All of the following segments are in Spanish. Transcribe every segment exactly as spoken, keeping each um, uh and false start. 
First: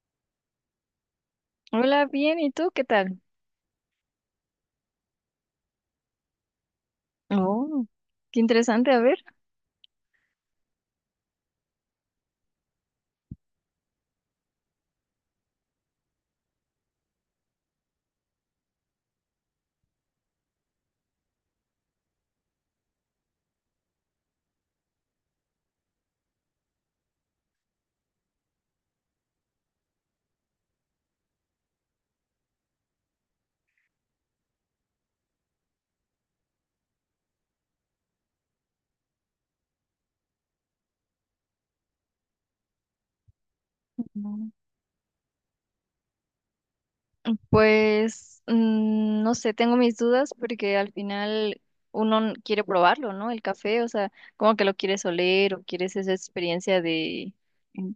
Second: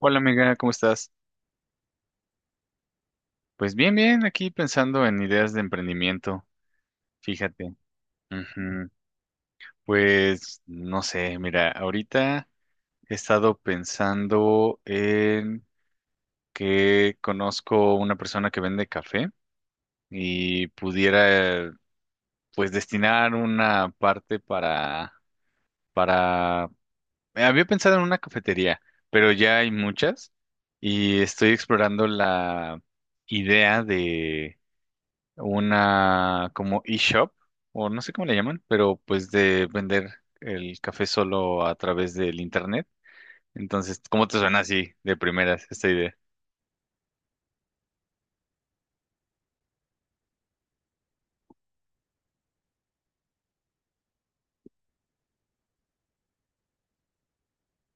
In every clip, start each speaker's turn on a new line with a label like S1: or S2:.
S1: Hola amiga, ¿cómo estás?
S2: Hola, bien, ¿y tú qué tal?
S1: Pues bien, bien, aquí pensando en ideas de emprendimiento, fíjate.
S2: Oh, qué
S1: Ujú.
S2: interesante, a ver.
S1: Pues no sé, mira, ahorita he estado pensando en que conozco una persona que vende café y pudiera pues destinar una parte para, para, eh, había pensado en una cafetería, pero ya hay muchas y estoy explorando la idea una como eShop, o no sé cómo le llaman, pero pues de vender el café solo a través del internet. Entonces, ¿cómo te
S2: No.
S1: suena así de primeras esta idea?
S2: Pues mm, no sé, tengo mis dudas porque al final uno n- quiere probarlo, ¿no? El café, o sea, como que lo quieres oler o quieres esa experiencia de, mm,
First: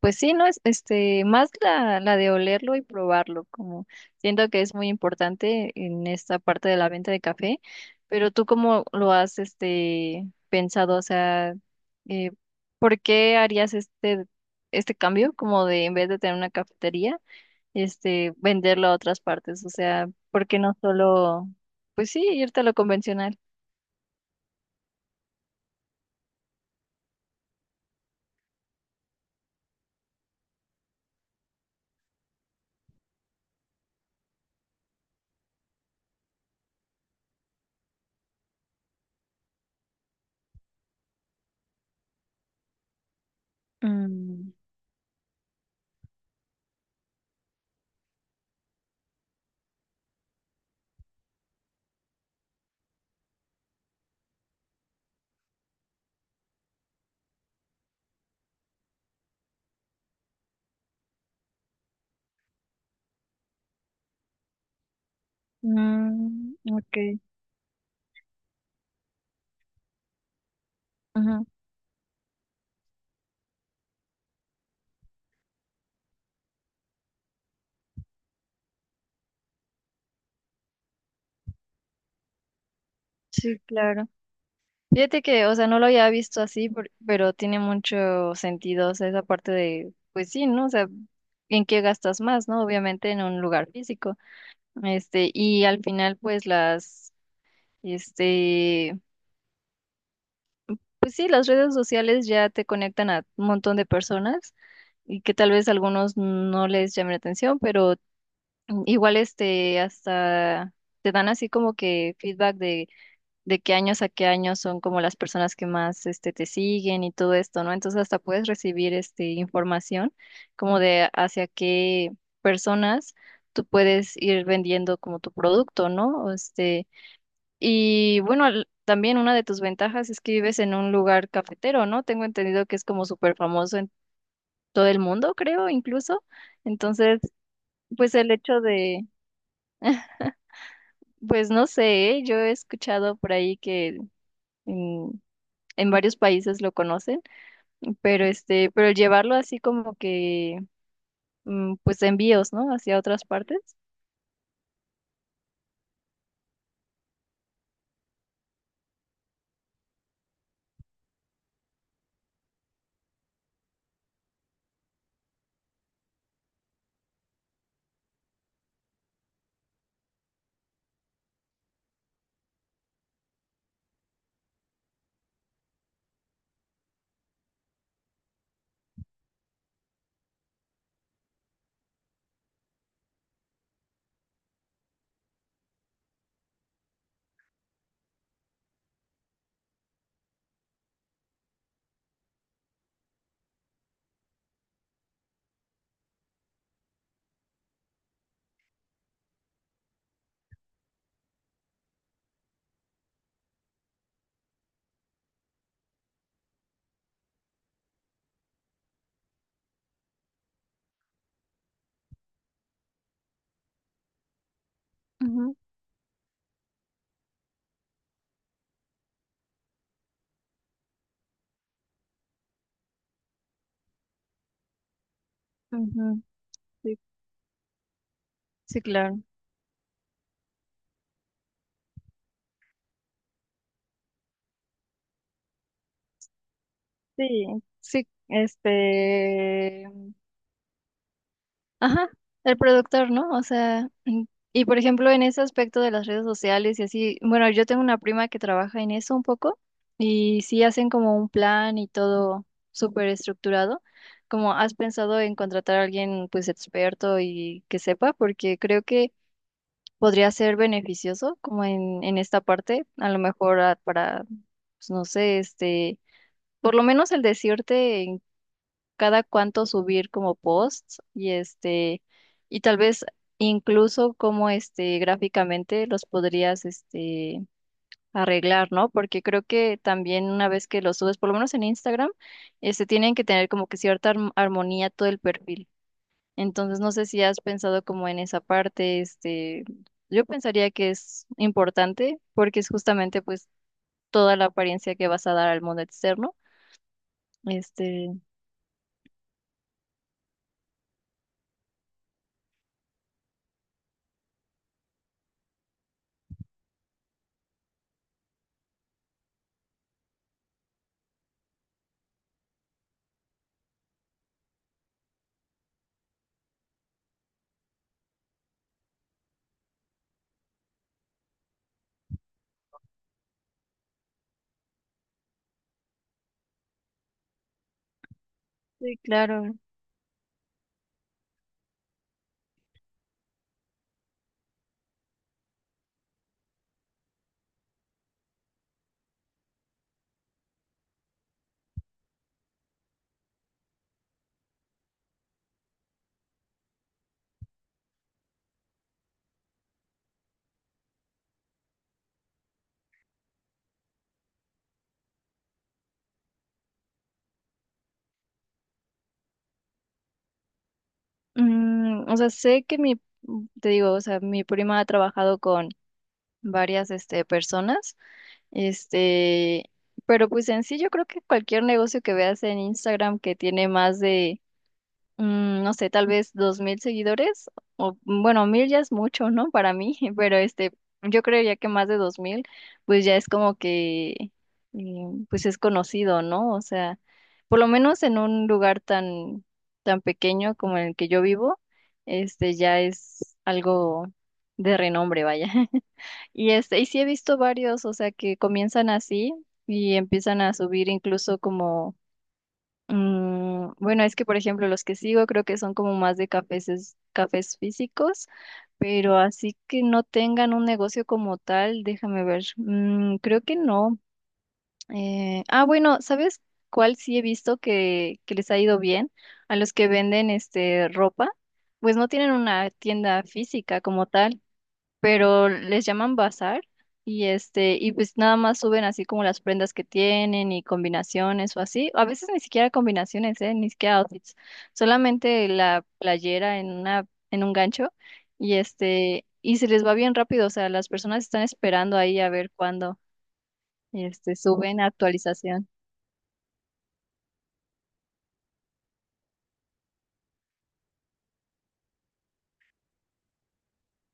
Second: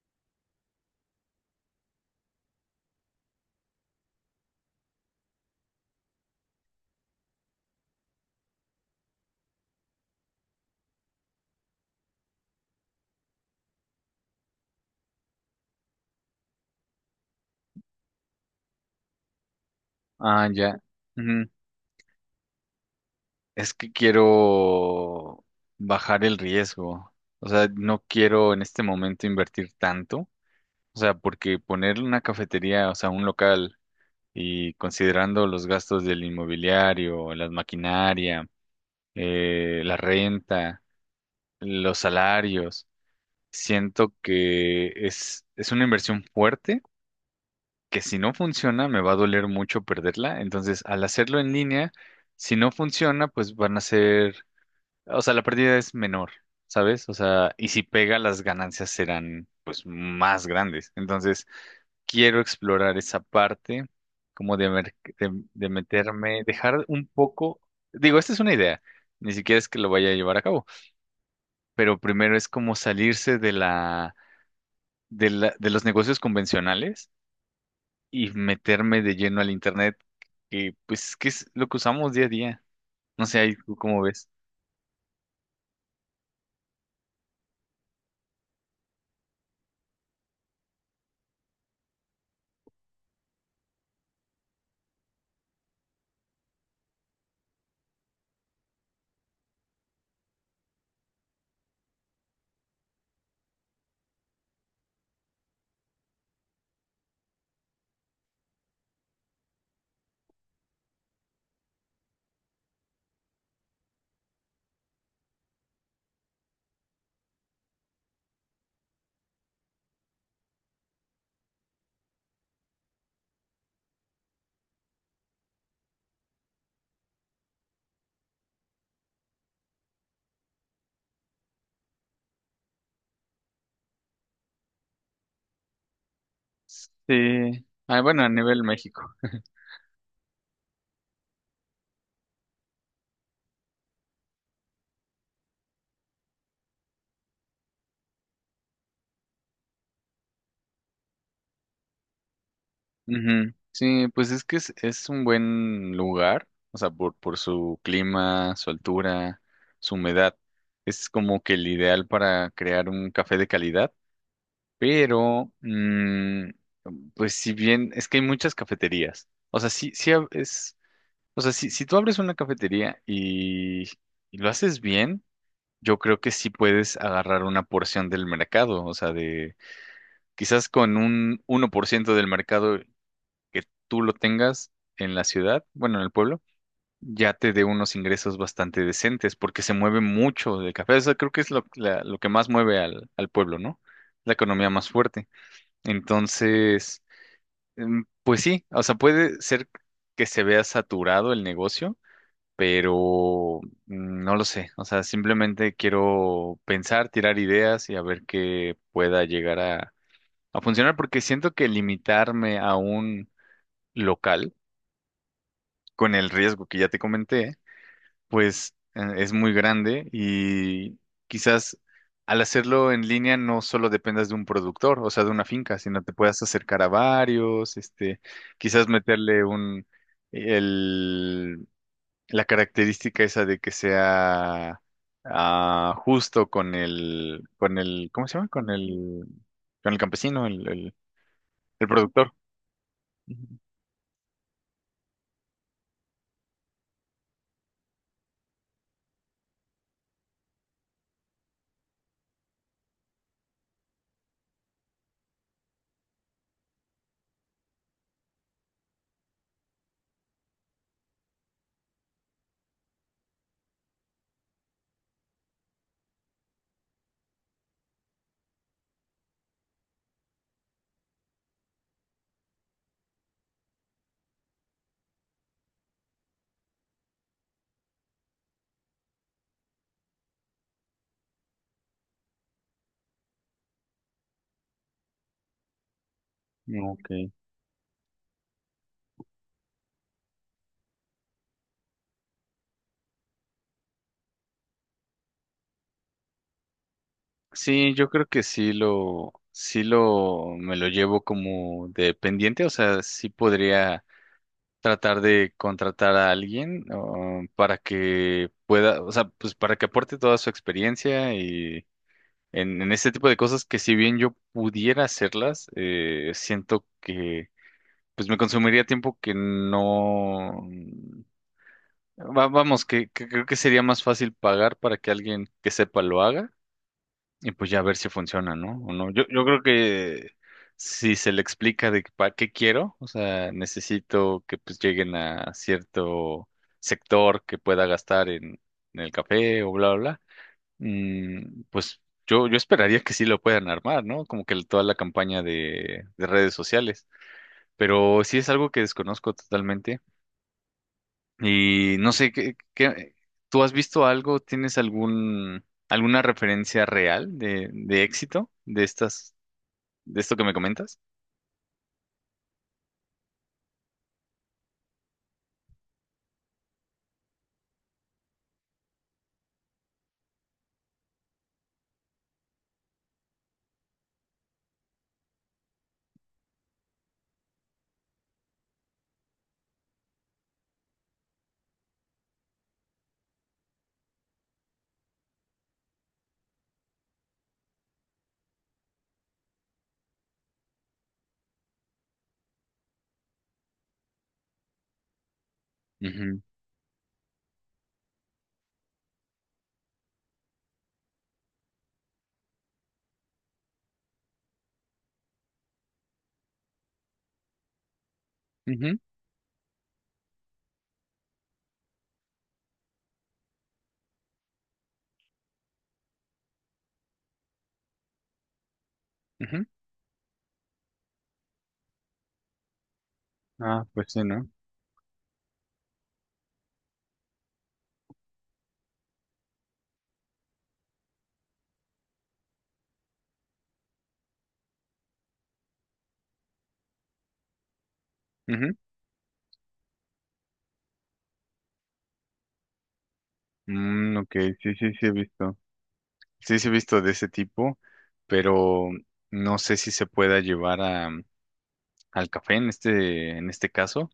S2: pues sí, ¿no? Es, este, más la, la de olerlo y probarlo, como siento que es muy importante en esta parte de la venta de café, pero tú cómo lo has, este, pensado, o sea, eh, ¿por qué harías este, este cambio como de en vez de tener una cafetería? Este, venderlo a otras partes. O sea, ¿por
S1: Ah,
S2: qué no
S1: ya.
S2: solo,
S1: Ujú.
S2: pues sí, irte a lo convencional?
S1: Es que quiero bajar el riesgo. O sea, no quiero en este momento invertir tanto. O sea, porque poner una cafetería, o sea, un local y considerando los gastos del inmobiliario, la maquinaria, eh, la renta, los salarios. Siento
S2: Mm,
S1: que es, es una inversión fuerte, que si no funciona me va a doler mucho perderla. Entonces, al hacerlo en línea, si no funciona, pues van a ser, o sea, la pérdida es menor, ¿sabes? O sea, y si pega, las ganancias serán pues más grandes. Entonces, quiero explorar esa parte, como de, mer- de, de meterme,
S2: mm,
S1: dejar
S2: ok.
S1: un poco, digo, esta es una idea, ni siquiera es que lo vaya a llevar a cabo,
S2: Ujú.
S1: pero primero es como salirse de la de la- de los negocios convencionales y meterme de lleno al internet, que pues que es lo que usamos día a día. No sé, ahí
S2: Sí,
S1: tú cómo
S2: claro.
S1: ves.
S2: Fíjate que, o sea, no lo había visto así, por- pero tiene mucho sentido, o sea, esa parte de, pues sí, ¿no? O sea, ¿en qué gastas más, no? Obviamente en un lugar físico. Este, y al final, pues las, este, pues sí, las redes sociales ya te conectan a un montón de personas y que tal vez algunos no les llame la atención, pero mm, igual este hasta te dan así como que feedback de, de qué años a qué años son como las personas que más este te siguen y todo esto, ¿no? Entonces hasta puedes recibir este información como de hacia qué personas tú puedes ir vendiendo como tu producto, ¿no? O Este, y bueno, al- también una de tus ventajas es que vives en un lugar cafetero, ¿no? Tengo entendido que es como súper famoso todo el mundo, creo, incluso. Entonces,
S1: Sí. Ah,
S2: pues
S1: bueno, a
S2: el hecho
S1: nivel
S2: de,
S1: México.
S2: pues no sé, ¿eh? Yo he escuchado por ahí que en, en varios países lo conocen, pero este, pero el llevarlo así como que, mm, pues envíos, ¿no? Hacia otras
S1: Ujú.
S2: partes.
S1: Sí, pues es que es, es un buen lugar, o sea, por, por su clima, su altura, su humedad. Es como que el ideal para crear un café de calidad, pero, mm, pues si bien, es que hay muchas cafeterías. O sea, sí, sí ha- es, o sea, si, si tú abres una cafetería y, y lo haces bien, yo creo que sí puedes agarrar una porción del mercado. O sea, de quizás con un uno por ciento del mercado que tú lo tengas en la ciudad, bueno, en el pueblo, ya te dé unos ingresos bastante decentes, porque se mueve mucho del café. O sea, creo que es lo, la- lo que más mueve al, al pueblo, ¿no? La economía más fuerte. Entonces, em, pues sí, o sea, puede ser que se vea saturado el negocio pero mm, no lo sé. O sea, simplemente quiero pensar, tirar ideas y a ver qué pueda llegar a, a funcionar, porque siento que limitarme a un local
S2: Ujú,
S1: con el riesgo que ya te comenté, pues eh, es muy grande y quizás al hacerlo en línea no solo dependas de un productor, o sea, de una finca, sino te
S2: ujú.
S1: puedas acercar a
S2: Sí,
S1: varios, este,
S2: sí,
S1: quizás
S2: claro.
S1: meterle un... El, la característica esa de que sea ah, justo con el,
S2: Sí,
S1: con
S2: sí,
S1: el, ¿cómo se llama? Con el,
S2: este.
S1: con el campesino, el, el, el
S2: Ajá,
S1: productor.
S2: el productor, ¿no? O
S1: Ujú.
S2: sea, mm, y por ejemplo, en ese aspecto de las redes sociales y así, bueno, yo tengo una prima que trabaja en eso un poco y sí hacen como un plan y todo súper estructurado. Como has pensado en contratar a alguien pues experto y que sepa, porque creo que podría ser beneficioso como en, en esta parte, a lo mejor ah, para, pues, no sé, este, por lo menos el decirte cada cuánto subir como posts y este, y tal vez incluso como este gráficamente los podrías este arreglar, ¿no? Porque creo que también una vez que los subes, por lo menos en Instagram, este tienen que tener como que cierta arm- armonía todo el perfil. Entonces no sé
S1: Ok.
S2: si has pensado como en esa parte, este, yo pensaría que es importante porque es justamente pues toda la apariencia que vas a dar al mundo externo.
S1: Sí, yo
S2: Este,
S1: creo que sí lo, sí lo, me lo llevo como de pendiente, o sea, sí podría tratar de contratar a alguien, ah, para que pueda, o sea, pues para que aporte toda su experiencia En, en este tipo de cosas que si bien yo pudiera hacerlas, eh, siento que pues me consumiría tiempo que no... va- vamos, que, que creo que sería más fácil pagar para que alguien que sepa lo haga y pues ya ver si funciona, ¿no? O
S2: sí,
S1: no. Yo, yo
S2: claro.
S1: creo que si se le explica de para qué quiero, o sea, necesito que pues lleguen a cierto sector que pueda gastar en, en el café o bla, bla, bla. Mm, pues yo, yo esperaría que sí lo puedan armar, ¿no? Como que el- toda la campaña de, de redes sociales. Pero sí es algo que desconozco totalmente. Y no sé, ¿qué, qué- tú has visto algo? ¿Tienes algún, alguna referencia real de, de éxito de estas, de esto que me comentas?
S2: Mm, o sea, sé que mi, te digo, o sea, mi prima ha trabajado con varias, este, personas, este, pero pues en sí yo creo que cualquier negocio que veas en Instagram que tiene más de mm, no sé, tal vez dos mil seguidores, o bueno, mil ya es mucho, ¿no? Para mí, pero este, yo creería que más de dos mil, pues ya es como que, eh, pues es conocido, ¿no? O sea, por lo menos en un lugar tan, tan pequeño como el que yo vivo, este, ya es algo de renombre, vaya.
S1: Ujú,
S2: Y este, y sí he visto varios, o sea, que comienzan así y empiezan a subir incluso como Mm, bueno, es que por ejemplo los que sigo creo que son como más de cafés, es- cafés físicos,
S1: ujú,
S2: pero así que no tengan un negocio como tal, déjame ver. Mm, creo que no. Eh, ah, bueno, ¿sabes cuál sí he visto que, que les ha ido bien? A
S1: ujú.
S2: los que venden este ropa, pues no tienen una tienda física
S1: Ah,
S2: como
S1: pues sí,
S2: tal,
S1: ¿no?
S2: pero les llaman bazar y este y pues nada más suben así como las prendas que tienen y combinaciones o así, a veces ni siquiera combinaciones, eh, ni siquiera outfits, solamente la playera en una en un gancho y
S1: Ujú.
S2: este y se les va bien rápido, o sea, las personas están esperando ahí a ver cuándo
S1: Mm, ok,
S2: este
S1: sí,
S2: suben
S1: sí, sí he visto.
S2: actualización.
S1: Sí, sí he visto de ese tipo, pero no sé si se pueda llevar al café en este, en este caso,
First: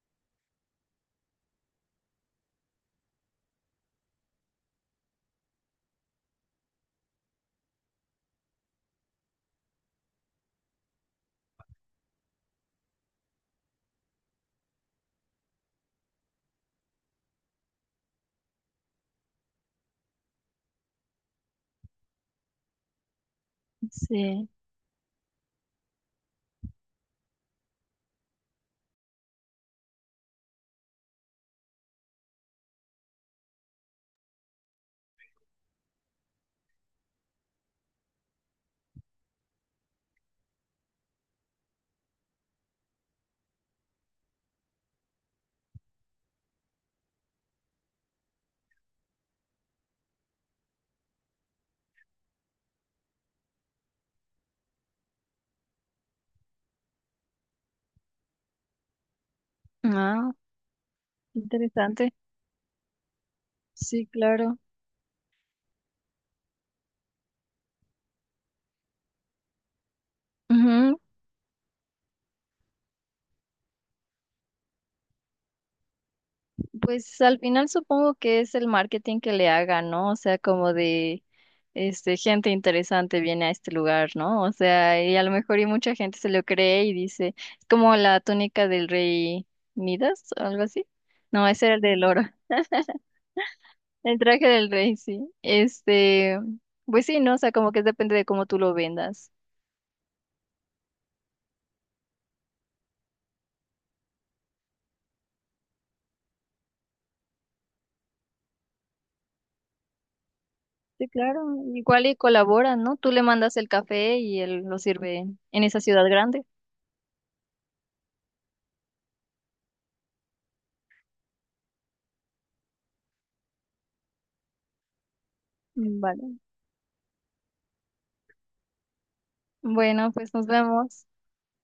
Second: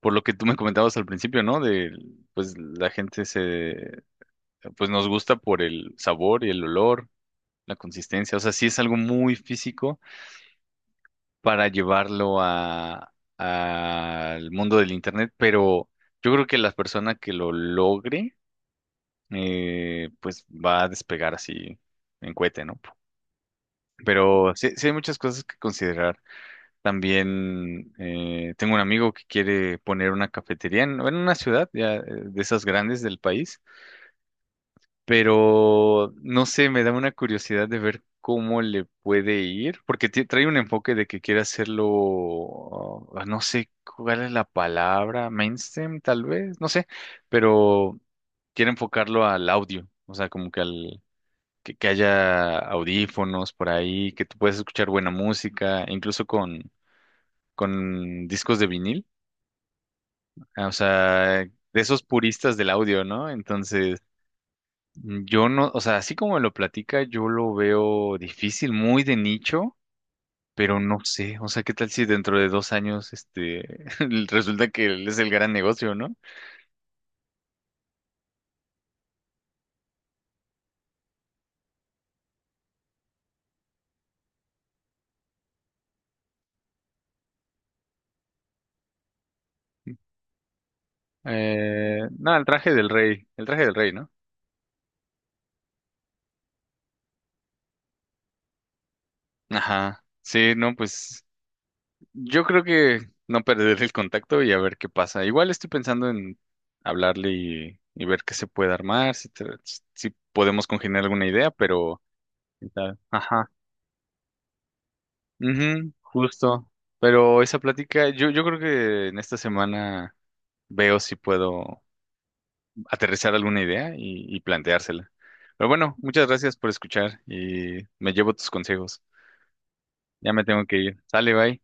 S1: por lo que tú me comentabas al principio, ¿no? De, pues la gente se, pues nos gusta por el sabor y el olor, la consistencia, o sea, sí es algo muy físico para llevarlo a, al mundo del internet, pero yo creo que la persona que lo logre, eh, pues va a despegar así en cohete, ¿no?
S2: Sí.
S1: Pero sí, sí hay muchas cosas que considerar. También eh, tengo un amigo que quiere poner una cafetería en, bueno, en una ciudad ya, eh, de esas grandes del país, pero no sé, me da una curiosidad de ver cómo le puede ir, porque ti- trae un enfoque de que quiere hacerlo, ah, no sé cuál es la palabra, mainstream tal vez, no sé, pero quiere enfocarlo al audio, o sea, como que al... Que, que haya audífonos por ahí, que tú puedas escuchar buena música, incluso con, con discos de vinil.
S2: Ah,
S1: Ah, o sea, de esos
S2: interesante.
S1: puristas del audio, ¿no? Entonces,
S2: Sí, claro.
S1: mm, yo no, o sea, así como me lo platica, yo lo veo difícil, muy de nicho, pero no
S2: Ujú.
S1: sé, o sea, ¿qué tal si dentro de dos años, este, resulta que es el gran negocio, ¿no?
S2: Pues al final supongo que es el marketing que le haga, ¿no? O sea, como de este gente interesante viene a este lugar, ¿no? O sea, y a lo mejor y mucha gente se lo cree y dice, es como la túnica del rey Midas o algo así. No, ese era el
S1: Eh,
S2: del oro.
S1: no, el traje del rey, el traje del rey, ¿no?
S2: El traje del rey, sí. Este, pues sí, ¿no? O sea, como que depende de cómo tú lo vendas.
S1: Ajá, sí, no, pues yo creo que no perder el contacto y a ver qué pasa. Igual estoy pensando en hablarle y, y ver qué se puede armar, si, te- si podemos congeniar
S2: Sí,
S1: alguna
S2: claro.
S1: idea, pero...
S2: Igual y
S1: ¿Quién
S2: colaboran, ¿no?
S1: sabe?
S2: Tú le
S1: Ajá.
S2: mandas el café y él lo sirve en esa
S1: Ujú,
S2: ciudad grande.
S1: justo. Pero esa plática, yo, yo creo que en esta semana veo si puedo aterrizar alguna idea y, y planteársela. Pero bueno, muchas
S2: Vale.
S1: gracias por escuchar y me llevo tus consejos.
S2: Bueno,
S1: Ya
S2: pues
S1: me
S2: nos
S1: tengo que ir.
S2: vemos.
S1: Sale, bye.